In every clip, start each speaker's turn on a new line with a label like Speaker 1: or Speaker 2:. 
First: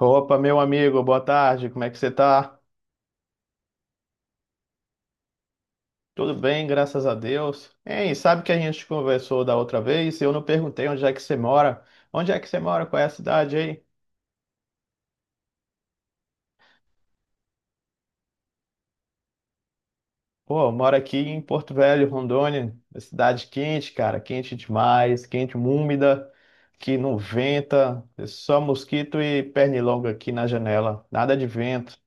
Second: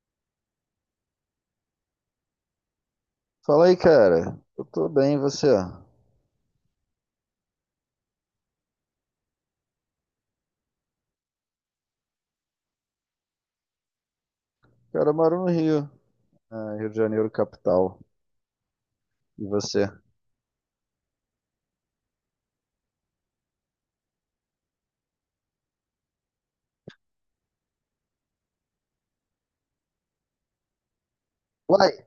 Speaker 1: Opa, meu amigo, boa tarde, como é que você tá?
Speaker 2: Fala aí, cara. Eu tô bem, e você?
Speaker 1: Tudo bem, graças a Deus. Hein, sabe que a gente conversou da outra vez? Eu não perguntei onde é que você mora. Onde é que você mora? Qual é a cidade aí?
Speaker 2: Cara, eu moro no Rio, ah, Rio de Janeiro, capital. E você?
Speaker 1: Pô, eu moro aqui em Porto Velho, Rondônia, uma cidade quente, cara, quente demais, quente, úmida, que não venta, é só mosquito e pernilongo aqui na janela, nada de
Speaker 2: Uai,
Speaker 1: vento.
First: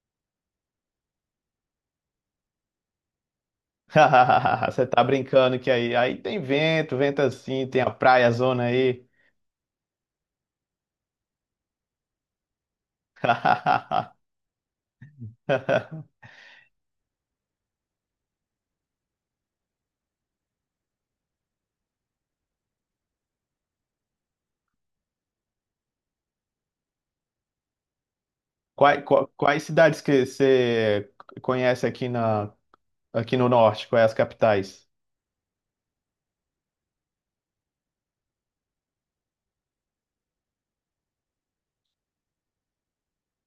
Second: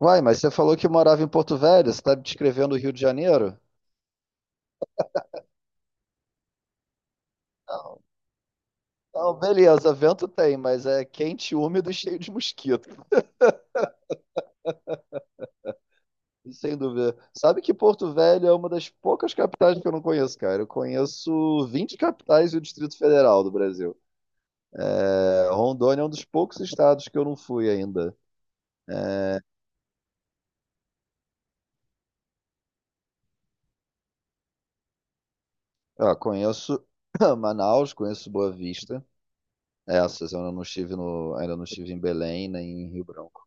Speaker 2: uai, mas você falou que morava em Porto Velho, você tá descrevendo o Rio de Janeiro?
Speaker 1: Você tá brincando que aí tem vento, vento assim, tem a
Speaker 2: Não,
Speaker 1: praia, zona aí.
Speaker 2: não, beleza, vento tem, mas é quente, úmido e cheio de mosquito, sem dúvida. Sabe que Porto Velho é uma das poucas capitais que eu não conheço, cara. Eu conheço 20 capitais e o Distrito Federal do Brasil. É, Rondônia é um dos poucos estados que eu não fui ainda.
Speaker 1: Quais cidades que você conhece aqui no norte? Quais as capitais?
Speaker 2: Ah, conheço Manaus, conheço Boa Vista. É, essas, eu não estive ainda não estive em Belém nem em Rio Branco.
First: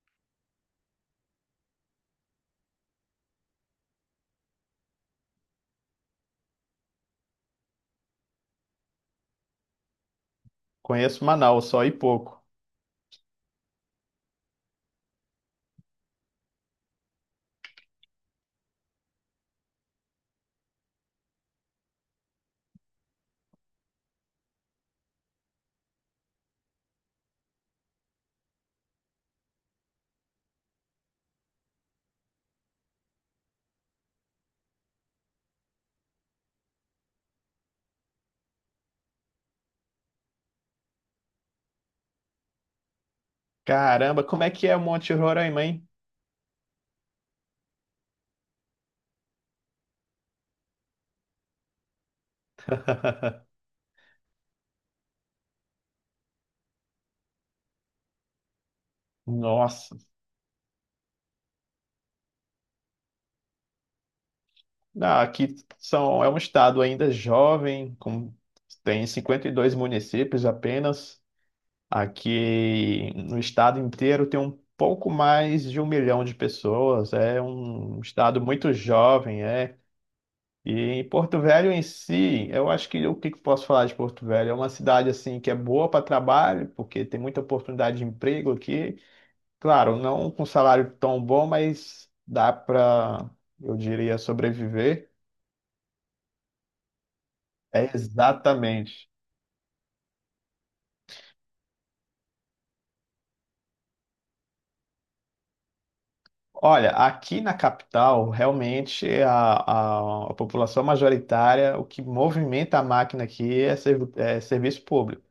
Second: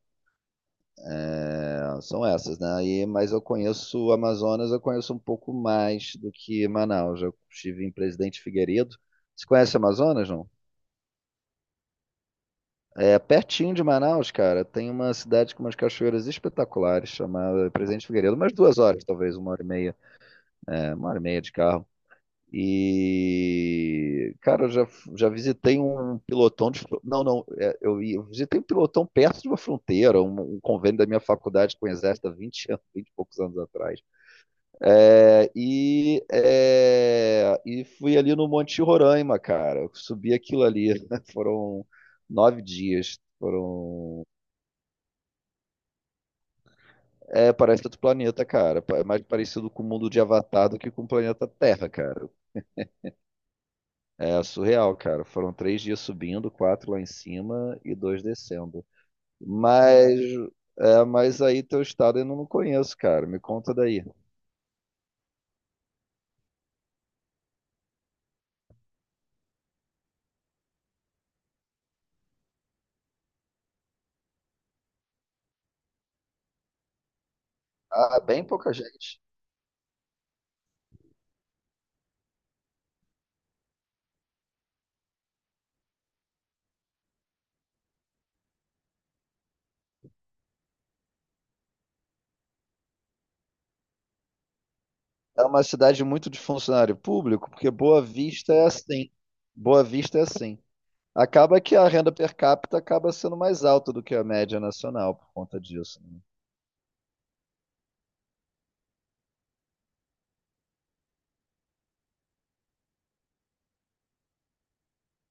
Speaker 2: É, são essas, né? Mas eu conheço o Amazonas, eu conheço um pouco mais do que Manaus. Eu estive em Presidente Figueiredo. Você conhece Amazonas, não?
Speaker 1: Conheço Manaus só e pouco.
Speaker 2: É pertinho de Manaus, cara. Tem uma cidade com umas cachoeiras espetaculares chamada Presidente Figueiredo, umas 2 horas, talvez, 1 hora e meia. É, uma hora e meia de carro. E, cara, eu já visitei um pilotão de. Não, não, eu visitei um pilotão perto de uma fronteira, um convênio da minha faculdade com o Exército há 20 anos, 20 e poucos anos atrás. Fui ali no Monte Roraima, cara. Eu subi aquilo ali. Foram 9 dias.
Speaker 1: Caramba,
Speaker 2: Foram.
Speaker 1: como é que é Monte Roraima, hein?
Speaker 2: É, parece outro planeta, cara. É mais parecido com o mundo de Avatar do que com o planeta Terra, cara. É surreal, cara. Foram 3 dias subindo, quatro lá em cima e dois descendo.
Speaker 1: Nossa.
Speaker 2: Mas, mas aí teu estado eu não conheço, cara. Me conta daí.
Speaker 1: Ah, aqui é um estado ainda jovem, tem 52 municípios apenas. Aqui no estado inteiro tem um pouco mais de 1 milhão de pessoas. É um
Speaker 2: Ah,
Speaker 1: estado
Speaker 2: bem
Speaker 1: muito
Speaker 2: pouca gente.
Speaker 1: jovem, é. E em Porto Velho em si, eu acho que o que que eu posso falar de Porto Velho? É uma cidade assim que é boa para trabalho, porque tem muita oportunidade de emprego aqui. Claro, não com salário tão bom, mas eu diria, sobreviver.
Speaker 2: É uma cidade muito de funcionário público, porque
Speaker 1: É
Speaker 2: Boa Vista é
Speaker 1: exatamente.
Speaker 2: assim. Boa Vista é assim. Acaba que a renda per capita acaba sendo mais alta do que a média nacional por conta disso, né?
Speaker 1: Olha, aqui na capital, realmente a população majoritária, o que movimenta a máquina aqui é serviço público.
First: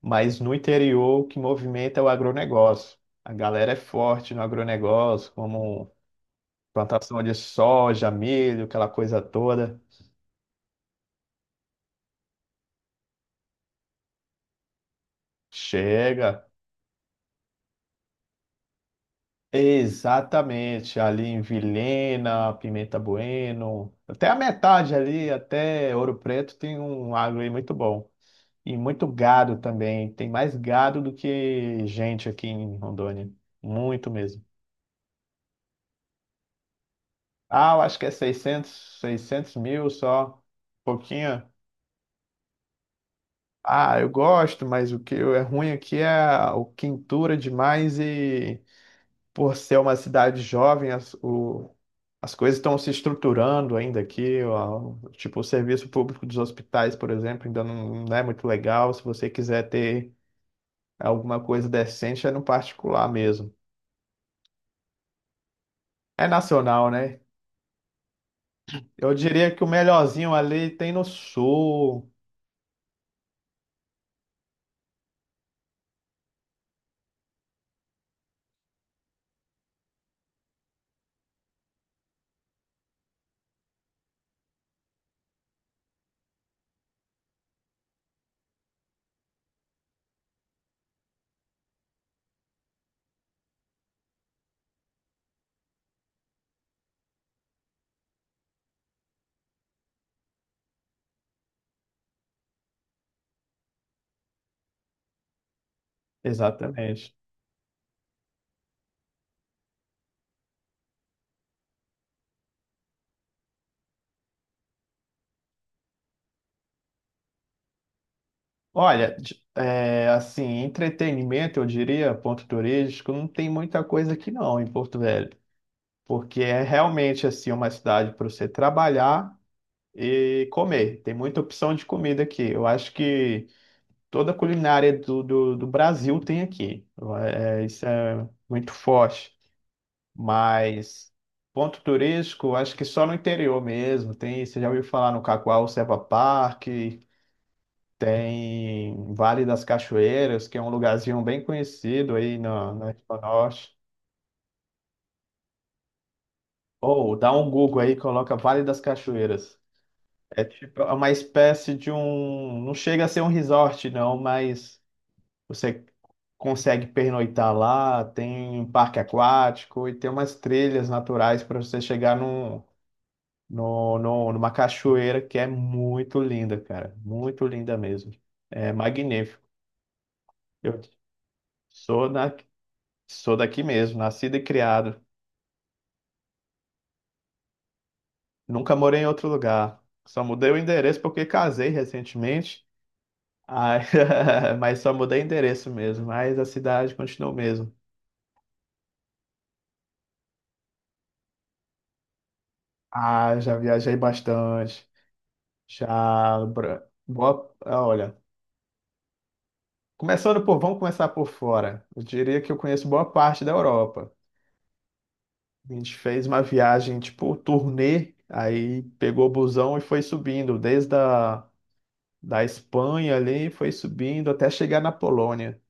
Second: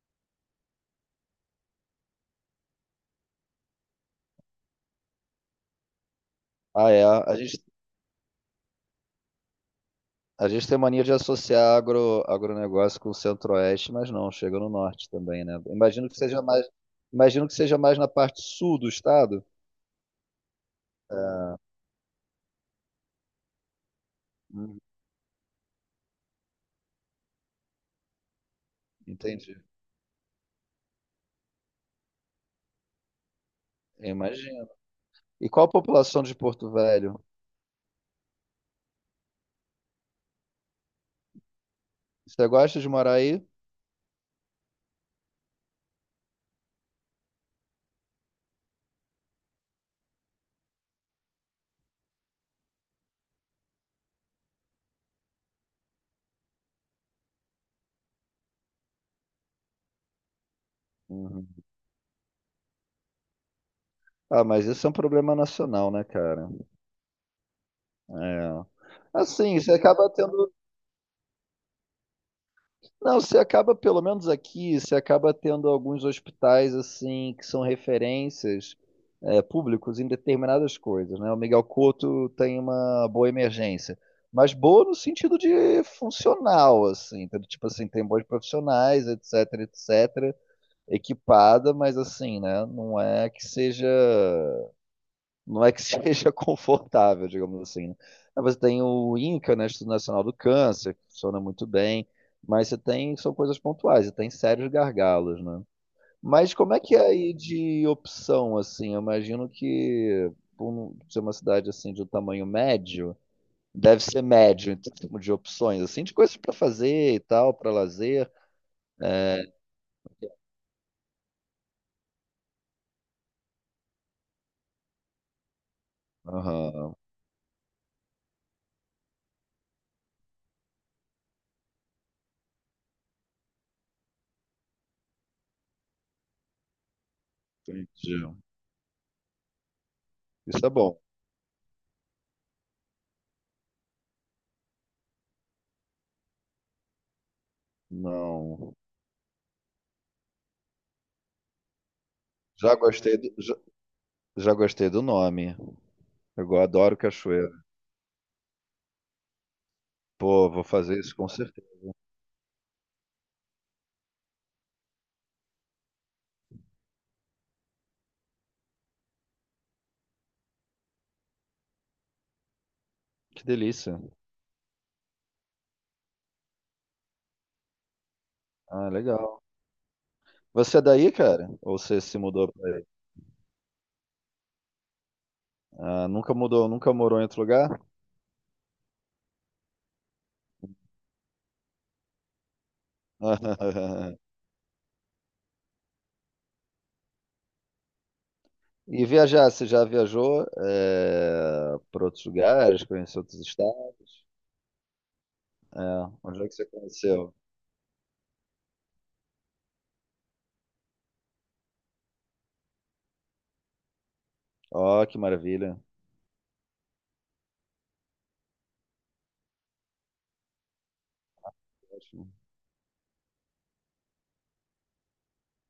Speaker 1: Mas no interior, o que movimenta é o agronegócio. A galera é forte no agronegócio, como
Speaker 2: Ah, é.
Speaker 1: plantação de
Speaker 2: A gente
Speaker 1: soja, milho, aquela coisa toda.
Speaker 2: A gente tem mania de associar agro, agronegócio com o centro-oeste, mas não, chega no norte também, né? Imagino que seja
Speaker 1: Chega.
Speaker 2: mais, imagino que seja mais na parte sul do estado.
Speaker 1: Exatamente, ali em Vilhena, Pimenta Bueno, até a
Speaker 2: Hum,
Speaker 1: metade ali, até Ouro Preto, tem um agro aí muito bom. E muito
Speaker 2: entendi.
Speaker 1: gado também, tem mais gado do que gente aqui em Rondônia, muito mesmo.
Speaker 2: Imagino. E qual a população de Porto Velho?
Speaker 1: Ah, eu acho que é seiscentos mil só, pouquinho.
Speaker 2: Você gosta de morar aí?
Speaker 1: Ah, eu gosto, mas o que é ruim aqui é a o quintura demais e por ser uma cidade jovem, as coisas estão se estruturando ainda aqui. Ó, tipo, o serviço público dos hospitais, por exemplo, ainda não, não é muito legal. Se você quiser ter alguma
Speaker 2: Uhum.
Speaker 1: coisa decente, é no particular mesmo.
Speaker 2: Ah, mas isso é um problema nacional, né,
Speaker 1: É
Speaker 2: cara?
Speaker 1: nacional, né?
Speaker 2: É.
Speaker 1: Eu diria
Speaker 2: Assim,
Speaker 1: que o
Speaker 2: você acaba
Speaker 1: melhorzinho
Speaker 2: tendo.
Speaker 1: ali tem no sul.
Speaker 2: Não, você acaba, pelo menos aqui, você acaba tendo alguns hospitais assim que são referências públicos em determinadas coisas, né? O Miguel Couto tem uma boa emergência, mas boa no sentido de funcional, assim, entendeu? Tipo assim, tem bons profissionais, etc, etc, equipada, mas assim? Não é que seja confortável, digamos assim, né? Aí você tem o INCA, né, Instituto Nacional do Câncer, que funciona muito bem, mas você tem, são coisas pontuais, você tem sérios gargalos, né? Mas como é que é
Speaker 1: Exatamente.
Speaker 2: aí de opção, assim? Eu imagino que, por ser uma cidade, assim, de um tamanho médio, deve ser médio em termos de opções, assim, de coisas para fazer e tal, para lazer.
Speaker 1: Olha,
Speaker 2: É...
Speaker 1: é, assim, entretenimento, eu diria, ponto turístico, não tem muita coisa aqui não em Porto Velho, porque é
Speaker 2: Aham,
Speaker 1: realmente assim uma cidade para você trabalhar e comer. Tem muita opção de comida aqui. Eu acho que toda a culinária do Brasil tem aqui. É, isso
Speaker 2: entendi.
Speaker 1: é muito forte.
Speaker 2: Isso é bom.
Speaker 1: Mas ponto turístico, acho que só no interior mesmo. Tem, você já ouviu falar no Cacoal, Serra Park,
Speaker 2: Não.
Speaker 1: tem Vale das Cachoeiras, que é um lugarzinho bem conhecido aí
Speaker 2: Já
Speaker 1: na
Speaker 2: gostei
Speaker 1: região
Speaker 2: do, já,
Speaker 1: norte.
Speaker 2: já gostei do nome. Eu adoro
Speaker 1: Ou dá um
Speaker 2: cachoeira.
Speaker 1: Google aí, coloca Vale das Cachoeiras. É
Speaker 2: Pô, vou
Speaker 1: tipo é
Speaker 2: fazer
Speaker 1: uma
Speaker 2: isso com certeza.
Speaker 1: espécie de um. Não chega a ser um resort, não, mas você consegue pernoitar lá, tem um parque aquático e tem umas trilhas naturais para você chegar num,
Speaker 2: Que
Speaker 1: no,
Speaker 2: delícia.
Speaker 1: no, numa cachoeira que é muito linda, cara. Muito linda mesmo. É
Speaker 2: Ah, legal.
Speaker 1: magnífico.
Speaker 2: Você
Speaker 1: Eu
Speaker 2: é daí, cara? Ou você
Speaker 1: sou
Speaker 2: se
Speaker 1: na
Speaker 2: mudou pra aí?
Speaker 1: Sou daqui mesmo, nascido e criado.
Speaker 2: Ah, nunca mudou, nunca morou em outro lugar?
Speaker 1: Nunca morei em outro lugar. Só mudei o endereço porque casei recentemente. Ai, mas só mudei endereço mesmo. Mas a cidade continua o mesmo.
Speaker 2: E viajar, você já viajou para outros lugares, conheceu
Speaker 1: Ah,
Speaker 2: outros
Speaker 1: já viajei
Speaker 2: estados?
Speaker 1: bastante.
Speaker 2: É, onde
Speaker 1: Já.
Speaker 2: é que você
Speaker 1: Bra-
Speaker 2: conheceu?
Speaker 1: Boa... ah, Olha, começando por. Vamos começar por fora. Eu diria que eu conheço boa parte da Europa.
Speaker 2: Ó, que
Speaker 1: A
Speaker 2: maravilha.
Speaker 1: gente fez uma viagem, tipo, turnê. Aí pegou o busão e foi subindo, desde a
Speaker 2: Ótimo.
Speaker 1: da Espanha ali, foi subindo até chegar na Polônia.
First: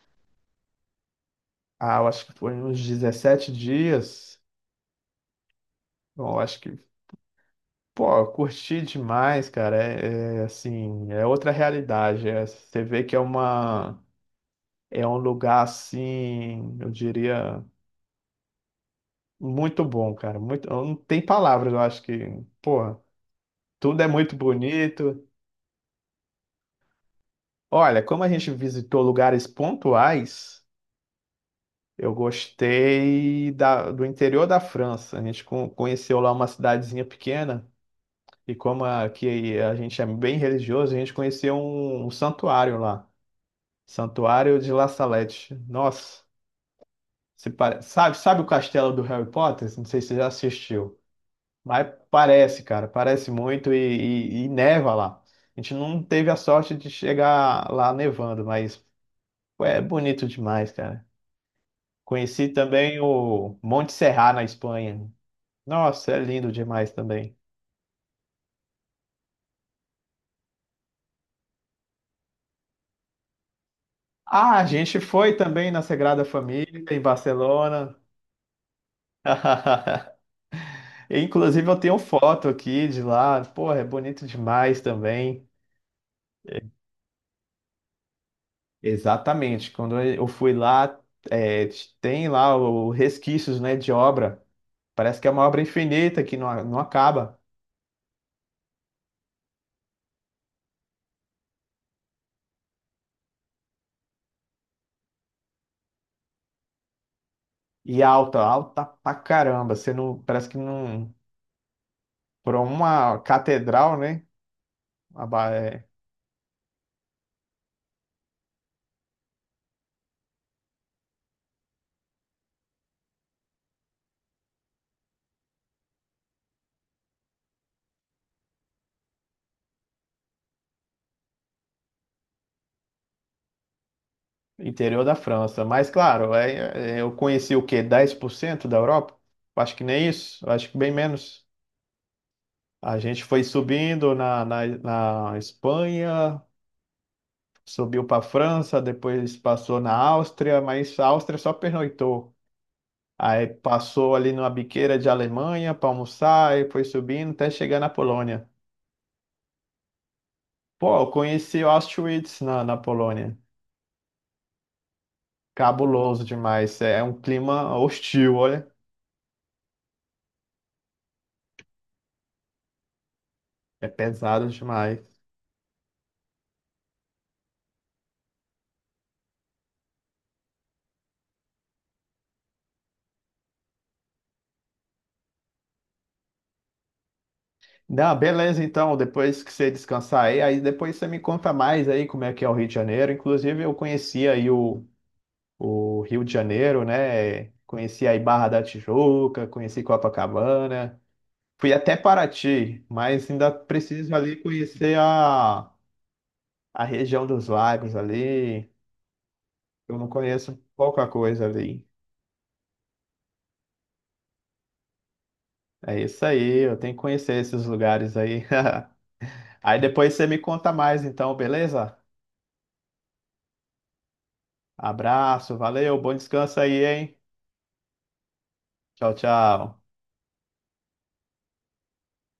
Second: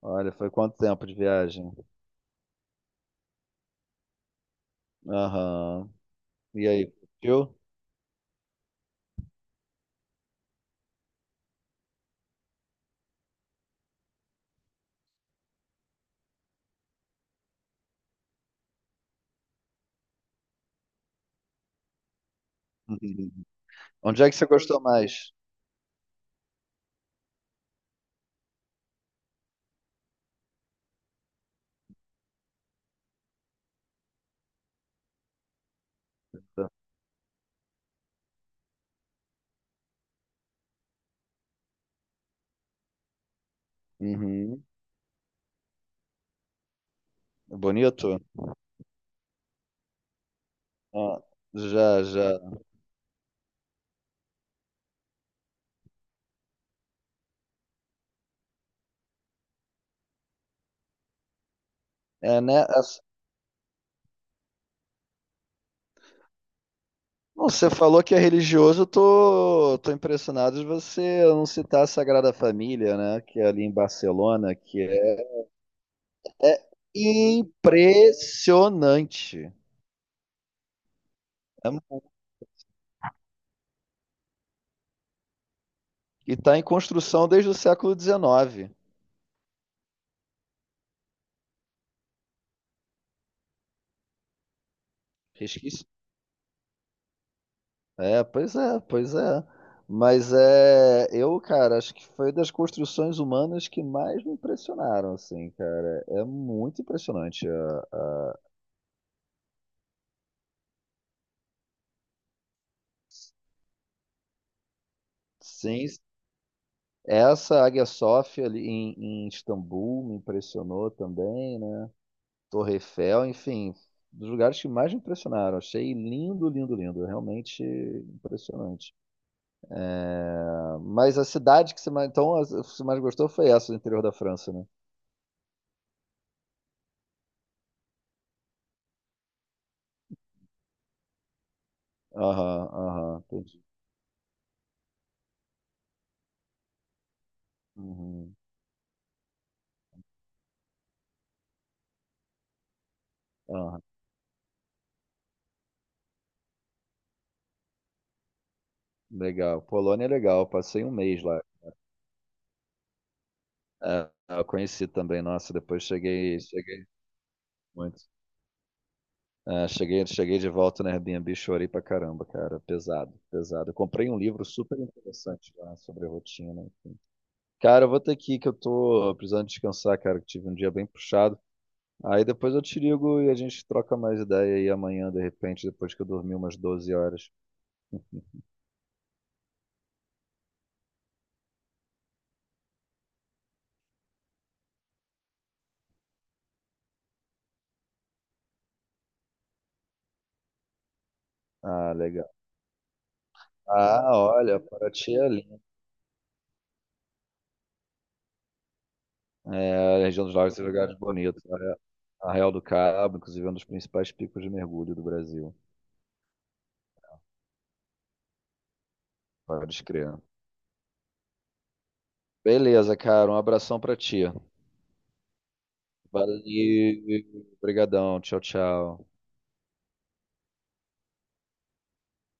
Speaker 2: Olha, foi quanto tempo de viagem?
Speaker 1: Ah, eu acho que foi uns 17 dias.
Speaker 2: Aham.
Speaker 1: Bom, eu acho
Speaker 2: E
Speaker 1: que,
Speaker 2: aí, curtiu?
Speaker 1: pô, eu curti demais, cara. Assim, é outra realidade. É, você vê que é é um lugar assim, eu diria, muito bom, cara. Muito, eu não tem palavras, eu acho que, pô, tudo é
Speaker 2: Onde é
Speaker 1: muito
Speaker 2: que você gostou
Speaker 1: bonito.
Speaker 2: mais?
Speaker 1: Olha, como a gente visitou lugares pontuais, eu gostei do interior da França. A gente conheceu lá uma cidadezinha pequena. E como aqui a gente é bem religioso, a gente conhecia um santuário lá, Santuário
Speaker 2: Uhum.
Speaker 1: de La Salette. Nossa, se pare- sabe,
Speaker 2: Bonito?
Speaker 1: sabe o castelo do Harry Potter? Não sei se você já assistiu,
Speaker 2: Ah,
Speaker 1: mas
Speaker 2: já, já.
Speaker 1: parece, cara, parece muito e neva lá. A gente não teve a sorte de chegar lá nevando, mas pô, é bonito demais, cara.
Speaker 2: É,
Speaker 1: Conheci
Speaker 2: né?
Speaker 1: também o Monte Serra na Espanha. Nossa, é lindo demais também.
Speaker 2: Bom, você falou que é religioso, eu tô impressionado de você não citar a Sagrada Família, né? Que é ali em Barcelona,
Speaker 1: Ah, a
Speaker 2: que
Speaker 1: gente
Speaker 2: é
Speaker 1: foi também na Sagrada Família, em Barcelona.
Speaker 2: impressionante.
Speaker 1: Inclusive,
Speaker 2: É
Speaker 1: eu
Speaker 2: mu-
Speaker 1: tenho foto aqui de lá. Porra, é bonito demais também.
Speaker 2: E está em construção desde o século XIX.
Speaker 1: Exatamente. Quando eu fui lá, é, tem lá o resquícios, né, de obra. Parece que é uma obra
Speaker 2: Resquício.
Speaker 1: infinita que não, não acaba.
Speaker 2: É, pois é, pois é. Mas é, eu, cara, acho que foi das construções humanas que mais me impressionaram, assim, cara. É muito impressionante. É.
Speaker 1: E alta, alta pra caramba. Você não, parece que não. Por uma catedral, né? a ba- é,
Speaker 2: Sim, essa Águia Sofia ali em, Istambul me impressionou também, né? Torre Eiffel, enfim, dos lugares que mais me impressionaram. Achei lindo, lindo, lindo, realmente impressionante. Ah, mas a cidade que você mais, então, que você mais gostou foi essa do interior da França, né?
Speaker 1: Interior da França. Mas, claro, eu conheci o quê? 10% da Europa? Acho que nem isso. Acho que bem menos.
Speaker 2: Aham,
Speaker 1: A
Speaker 2: aham,
Speaker 1: gente foi
Speaker 2: entendi.
Speaker 1: subindo na Espanha, subiu para a
Speaker 2: Uhum,
Speaker 1: França, depois passou na Áustria, mas a Áustria só pernoitou. Aí
Speaker 2: aham,
Speaker 1: passou ali numa biqueira de Alemanha para almoçar e foi subindo até chegar na Polônia.
Speaker 2: legal. Polônia é legal, passei um
Speaker 1: Pô, eu
Speaker 2: mês lá.
Speaker 1: conheci Auschwitz na Polônia.
Speaker 2: Ah, eu conheci também, nossa, depois
Speaker 1: Cabuloso
Speaker 2: cheguei,
Speaker 1: demais.
Speaker 2: cheguei
Speaker 1: É um clima
Speaker 2: muito.
Speaker 1: hostil, olha.
Speaker 2: Ah, cheguei de volta na Airbnb, chorei pra caramba, cara. Pesado, pesado. Eu
Speaker 1: É
Speaker 2: comprei um livro
Speaker 1: pesado
Speaker 2: super
Speaker 1: demais.
Speaker 2: interessante lá sobre rotina, enfim. Cara, eu vou ter que ir, que eu tô precisando descansar, cara, que tive um dia bem puxado. Aí depois eu te ligo e a gente troca mais ideia aí amanhã, de repente, depois que eu dormi umas 12 horas.
Speaker 1: Não, beleza, então, depois que você descansar aí, aí depois você me conta mais aí como é que é o Rio de Janeiro. Inclusive, eu conheci aí o Rio de Janeiro, né? Conheci aí Barra da Tijuca, conheci Copacabana, fui
Speaker 2: Ah,
Speaker 1: até
Speaker 2: legal.
Speaker 1: Paraty, mas ainda
Speaker 2: Ah,
Speaker 1: preciso ali
Speaker 2: olha,
Speaker 1: conhecer
Speaker 2: Paraty é lindo.
Speaker 1: a região dos lagos ali.
Speaker 2: É,
Speaker 1: Eu
Speaker 2: a
Speaker 1: não
Speaker 2: região dos lagos
Speaker 1: conheço
Speaker 2: tem lugares
Speaker 1: pouca
Speaker 2: bonitos.
Speaker 1: coisa
Speaker 2: É,
Speaker 1: ali.
Speaker 2: a Real do Cabo, inclusive, é um dos principais picos de mergulho do Brasil.
Speaker 1: É isso aí, eu tenho que conhecer esses lugares aí. Aí
Speaker 2: Pode
Speaker 1: depois
Speaker 2: crer.
Speaker 1: você me conta mais, então, beleza?
Speaker 2: Beleza, cara. Um abração pra ti.
Speaker 1: Abraço, valeu, bom descanso aí,
Speaker 2: Valeu,
Speaker 1: hein?
Speaker 2: obrigadão, tchau,
Speaker 1: Tchau,
Speaker 2: tchau.
Speaker 1: tchau.